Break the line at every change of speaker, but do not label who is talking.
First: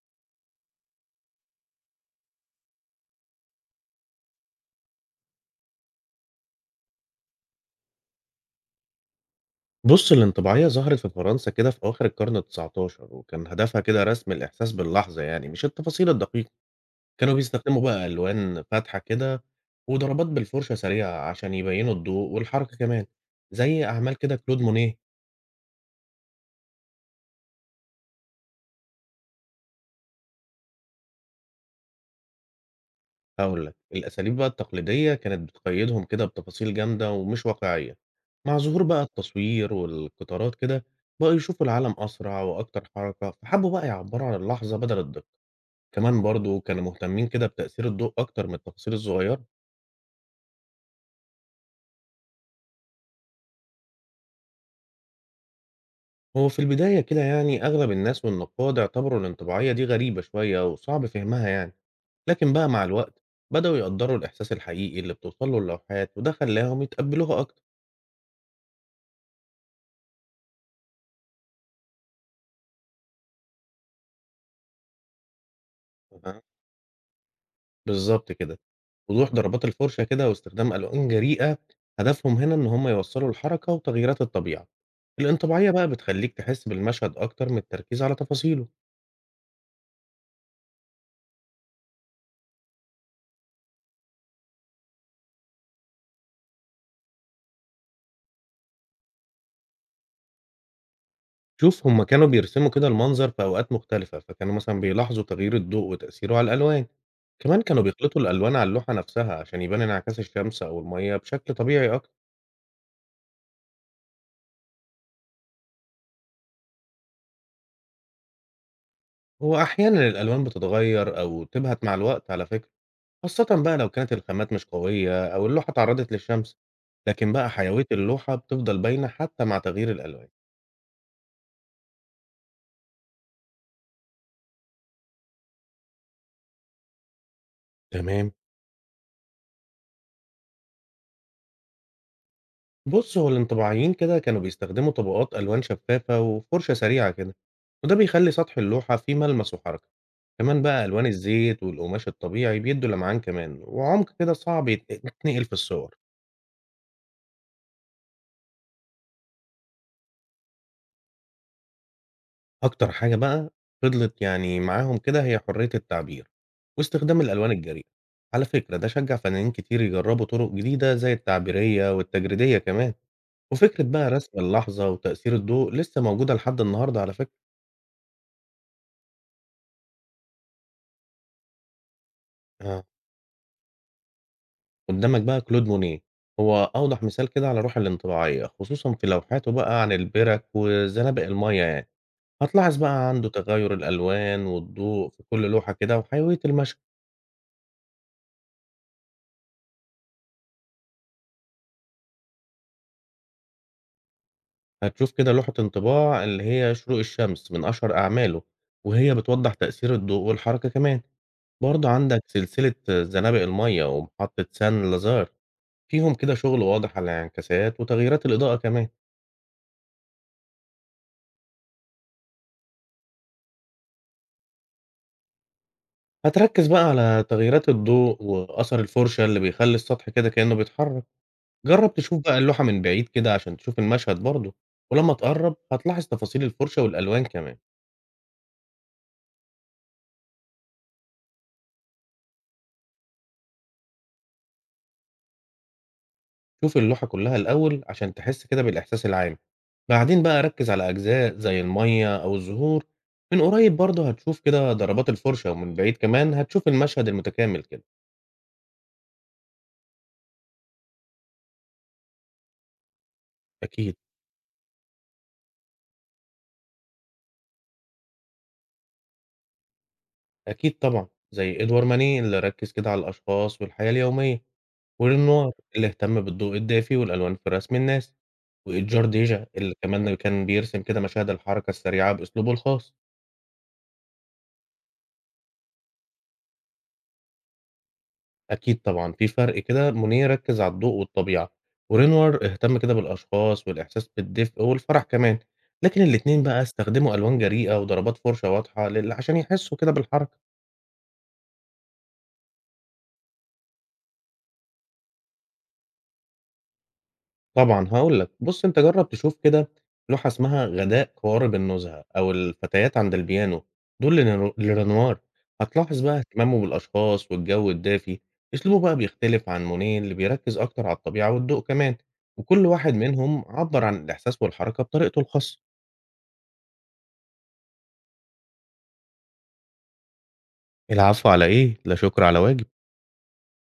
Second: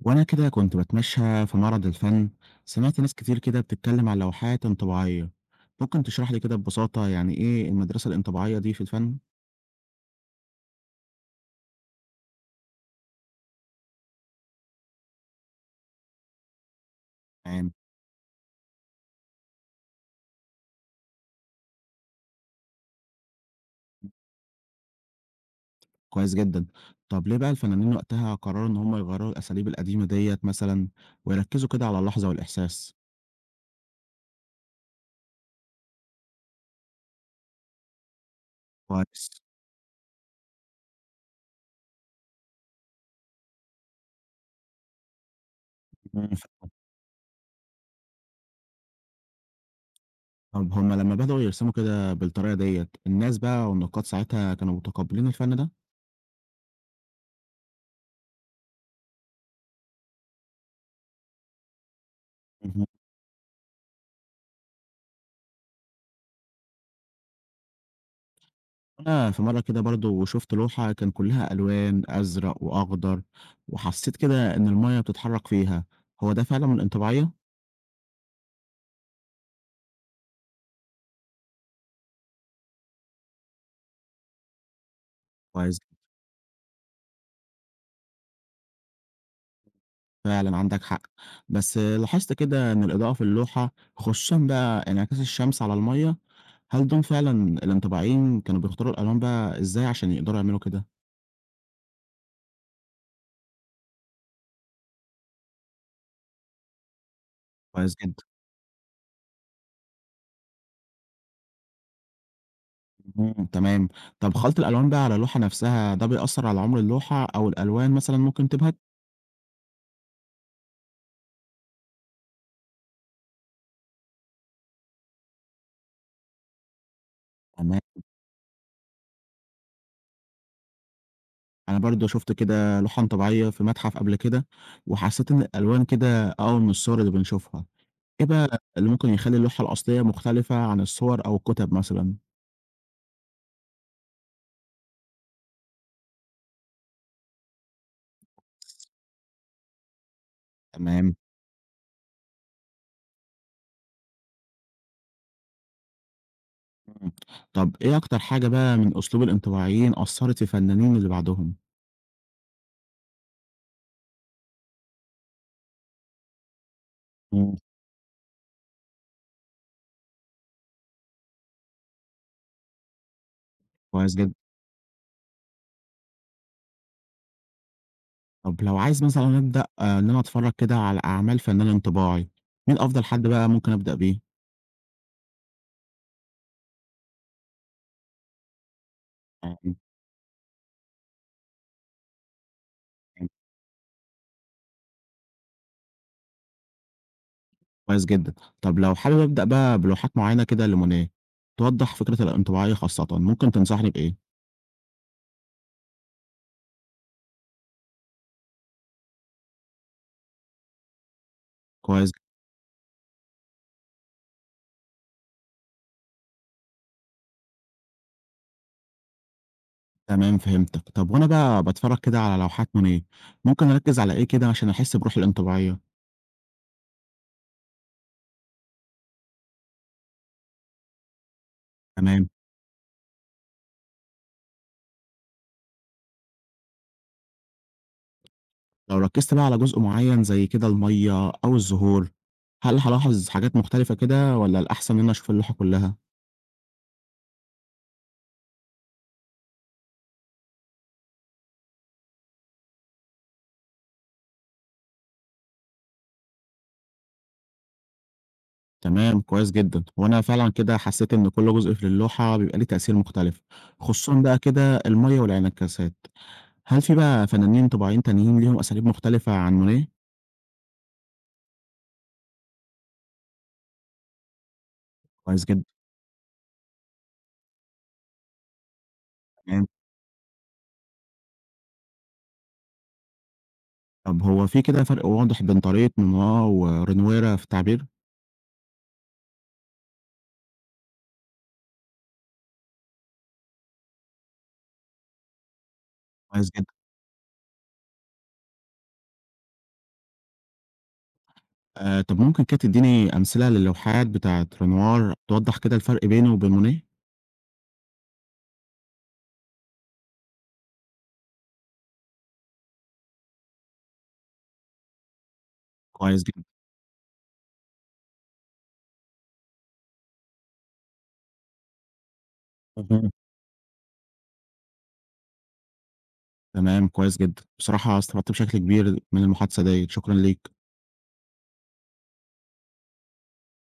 وأنا كده كنت بتمشى في معرض الفن، سمعت ناس كتير كده بتتكلم عن لوحات انطباعية. ممكن تشرح لي كده ببساطة يعني إيه المدرسة الانطباعية دي في الفن؟
بُص، الانطباعية ظهرت في فرنسا كده في أواخر القرن ال19، وكان هدفها كده رسم الإحساس باللحظة، يعني مش التفاصيل الدقيقة. كانوا
تمام،
بيستخدموا بقى ألوان فاتحة كده وضربات بالفرشة سريعة عشان يبيّنوا الضوء والحركة كمان، زي أعمال كده كلود مونيه.
كويس جدا. طب ليه بقى الفنانين وقتها قرروا إن هم يغيروا الأساليب القديمة ديت مثلا ويركزوا كده على اللحظة والإحساس؟
هاقول لك، الأساليب بقى التقليدية كانت بتقيدهم كده بتفاصيل جامدة ومش واقعية، مع ظهور بقى
كويس.
التصوير والقطارات كده بقوا يشوفوا العالم أسرع وأكتر حركة، فحبوا بقى يعبّروا عن اللحظة بدل الدقة. كمان
مم.
برضه كانوا مهتمين كده بتأثير الضوء أكتر من التفاصيل الصغيرة.
طب هم لما بدأوا يرسموا كده بالطريقة ديت الناس بقى والنقاد ساعتها كانوا متقبلين الفن
هو في البداية كده يعني أغلب الناس والنقاد اعتبروا الانطباعية دي غريبة شوية وصعب فهمها، يعني لكن بقى مع
ده؟
الوقت بدأوا يقدروا الإحساس الحقيقي اللي بتوصله اللوحات، وده خلاهم يتقبلوها أكتر.
أنا في مرة كده برضه شُفت لوحة كان كلّها ألوان أزرق وأخضر، وحسّيت كده إن المَيّة بتتحرّك فيها، هو
أها.
ده فعلًا من الانطباعية؟
بالظبط كده، وضوح ضربات الفرشة كده واستخدام ألوان جريئة، هدفهم هنا إن هم يوصلوا الحركة وتغييرات الطبيعة. الانطباعية
كويس،
بقى بتخليك تحس بالمشهد أكتر من التركيز على تفاصيله.
فعلًا عندك حق، بس لاحظت كده إن الإضاءة في اللوحة خصوصًا بقى انعكاس الشمس على المَيّة، هل دول فعلًا الانطباعيين كانوا بيختاروا الألوان بقى إزاي عشان يقدروا يعملوا كده؟
شوف، هما كانوا بيرسموا كده المنظر في أوقات مختلفة، فكانوا مثلا بيلاحظوا تغيير الضوء وتأثيره على الألوان. كمان كانوا
كويس
بيخلطوا
جدًا،
الألوان على اللوحة نفسها عشان يبان انعكاس الشمس أو المية بشكل طبيعي أكتر.
تمام. طَب خَلْط الألوان بقى على اللوحة نَفْسها ده بيأثّر على عُمر اللوحة أو الألوان مثلًا ممكن تبهت؟
هو أحيانا الألوان بتتغير أو تبهت مع الوقت، على فكرة، خاصة بقى لو كانت الخامات مش قوية أو اللوحة تعرضت للشمس، لكن بقى
تمام.
حيوية اللوحة بتفضل باينة حتى مع تغيير الألوان.
أنا برضه شُفت كده لوحًا طبيعية في متحف قبل كده، وحسّيت إن الألوان كده أقوى من الصور اللي بنشوفها. إيه
تمام.
بقى اللي ممكن يخلّي اللوحة الأصلية مختلفة عن الصور أو الكُتب مثلًا؟
بص، هو الانطباعيين كده كانوا بيستخدموا طبقات ألوان شفافة وفرشة سريعة كده، وده بيخلي سطح اللوحة فيه ملمس وحركة. كمان بقى ألوان
تمام.
الزيت والقماش الطبيعي بيدوا لمعان كمان وعمق كده صعب يتنقل في الصور.
طَب إيه أكتر حاجة بقى من أسلوب الانطباعيين أثّرت في الفنانين اللي بعدهم؟
أكتر حاجة بقى فضلت يعني معاهم كده هي حرية التعبير واستخدام الألوان
إمم،
الجريئة. على فكرة، ده شجع فنانين كتير يجربوا طرق جديدة زي التعبيرية والتجريدية كمان، وفكرة بقى
كويس جدًا.
رسم اللحظة وتأثير الضوء لسه موجودة لحد النهاردة، على فكرة.
طَب لو عايز مثلًا أبدأ إن أنا أتفرّج كده على أعمال فنان انطباعي، مين
آه.
أفضل حد بقى ممكن أبدأ بيه؟
قدامك بقى كلود مونيه، هو أوضح مثال كده على روح الانطباعية، خصوصا في لوحاته
تمام،
بقى عن البرك وزنابق المية، يعني هتلاحظ بقى عنده تغيُّر الألوان والضوء في كل لوحة كده وحيوية المشهد.
كويس جدًا. طب لو حابب أبدأ بقى بلوحات معيّنة كده لمونيه، توضّح فكرة الانطباعية خاصةً، ممكن تنصحني بإيه؟
هتشوف كده لوحة انطباع اللي هي شروق الشمس، من أشهر أعماله، وهي بتوضّح تأثير الضوء والحركة كمان. برضه
كويس،
عندك
جداً.
سلسلة زنابق المَيّة ومحطة سان لازار، فيهم كده شغل واضح على الانعكاسات وتغييرات الإضاءة كمان.
تمام فهمتك. طب وأنا بقى باتفرّج كده على لوحات مونيه، ممكن أركّز على إيه كده عشان أحس بروح الانطباعية؟
هتركّز بقى على تغييرات الضوء وأثر الفرشة اللي بيخلّي السطح كده كإنه بيتحرك. جرّب تشوف
تمام.
بقى اللوحة من بعيد كده عشان تشوف المشهد برضه، ولمّا تقرّب هتلاحظ تفاصيل الفرشة والألوان كمان.
لو ركّزت بقى على جزء معيّن زي كده المَيّة أو الزهور، هل هالاحظ حاجات مختلفة كده والّا الأحسن إن أنا أشوف اللوحة كلّها؟
شوف اللوحة كلها الأول عشان تحس كده بالإحساس العام، بعدين بقى ركز على أجزاء زي المية أو الزهور. من قريب برضه هتشوف كده ضربات الفرشة، ومن بعيد كمان هتشوف المشهد المتكامل كده.
تمام، كويس جدًا. هو أنا فعلًا كده حسّيت إن كل جزء في اللوحة بيبقى ليه تأثير مختلف،
أكيد.
خصوصًا بقى كده المَيّة والانعكاسات. هل في بقى فنانين طباعين تانيين ليهم أساليب مختلفة عن مونيه؟
أكيد طبعا، زي إدوار ماني اللي ركز كده على الأشخاص والحياة اليومية،
كويس
ورينوار
جدًا،
اللي اهتم بالضوء الدافي والألوان في رسم الناس، وإيجار ديجا
تمام.
اللي كمان كان بيرسم كده مشاهد الحركة السريعة بأسلوبه الخاص.
طب هو في كده فرق واضح بين طريقة مونيه ورنويرة في التعبير؟
أكيد طبعًا، في فرق كده، مونيه ركّز على الضوء والطبيعة، ورينوار اهتم كده بالأشخاص والإحساس بالدفء والفرح كمان، لكن الاتنين
كويس
بقى
جدًا.
استخدموا ألوان جريئة وضربات فُرشة واضحة لل عشان يحسّوا كده بالحركة.
طب ممكن كده تدّيني أمثلة للوحات بتاعة رنوار توضح كده الفرق بينه وبين مونيه؟
طبعًا، هاقول لك، بُص أنت جرّب تشوف كده لوحة اسمها غداء قوارب النُزهة أو الفتيات عند البيانو، دول لنر لرنوار، هتلاحظ بقى
كويس جدًا.
اهتمامه بالأشخاص والجو الدافي. أسلوبه بقى بيختلف عن مونيه اللي بيركّز أكتر على الطبيعة والضوء كمان، وكل واحد
اهم.
منهم عبّر عن الإحساس والحركة بطريقته الخاصة.
تمام، كويس جدًا. بصراحة استفدت بشكل كبير من المحادثة ديّة، شكرًا ليك.
العفو، على إيه، لا شكر على واجب.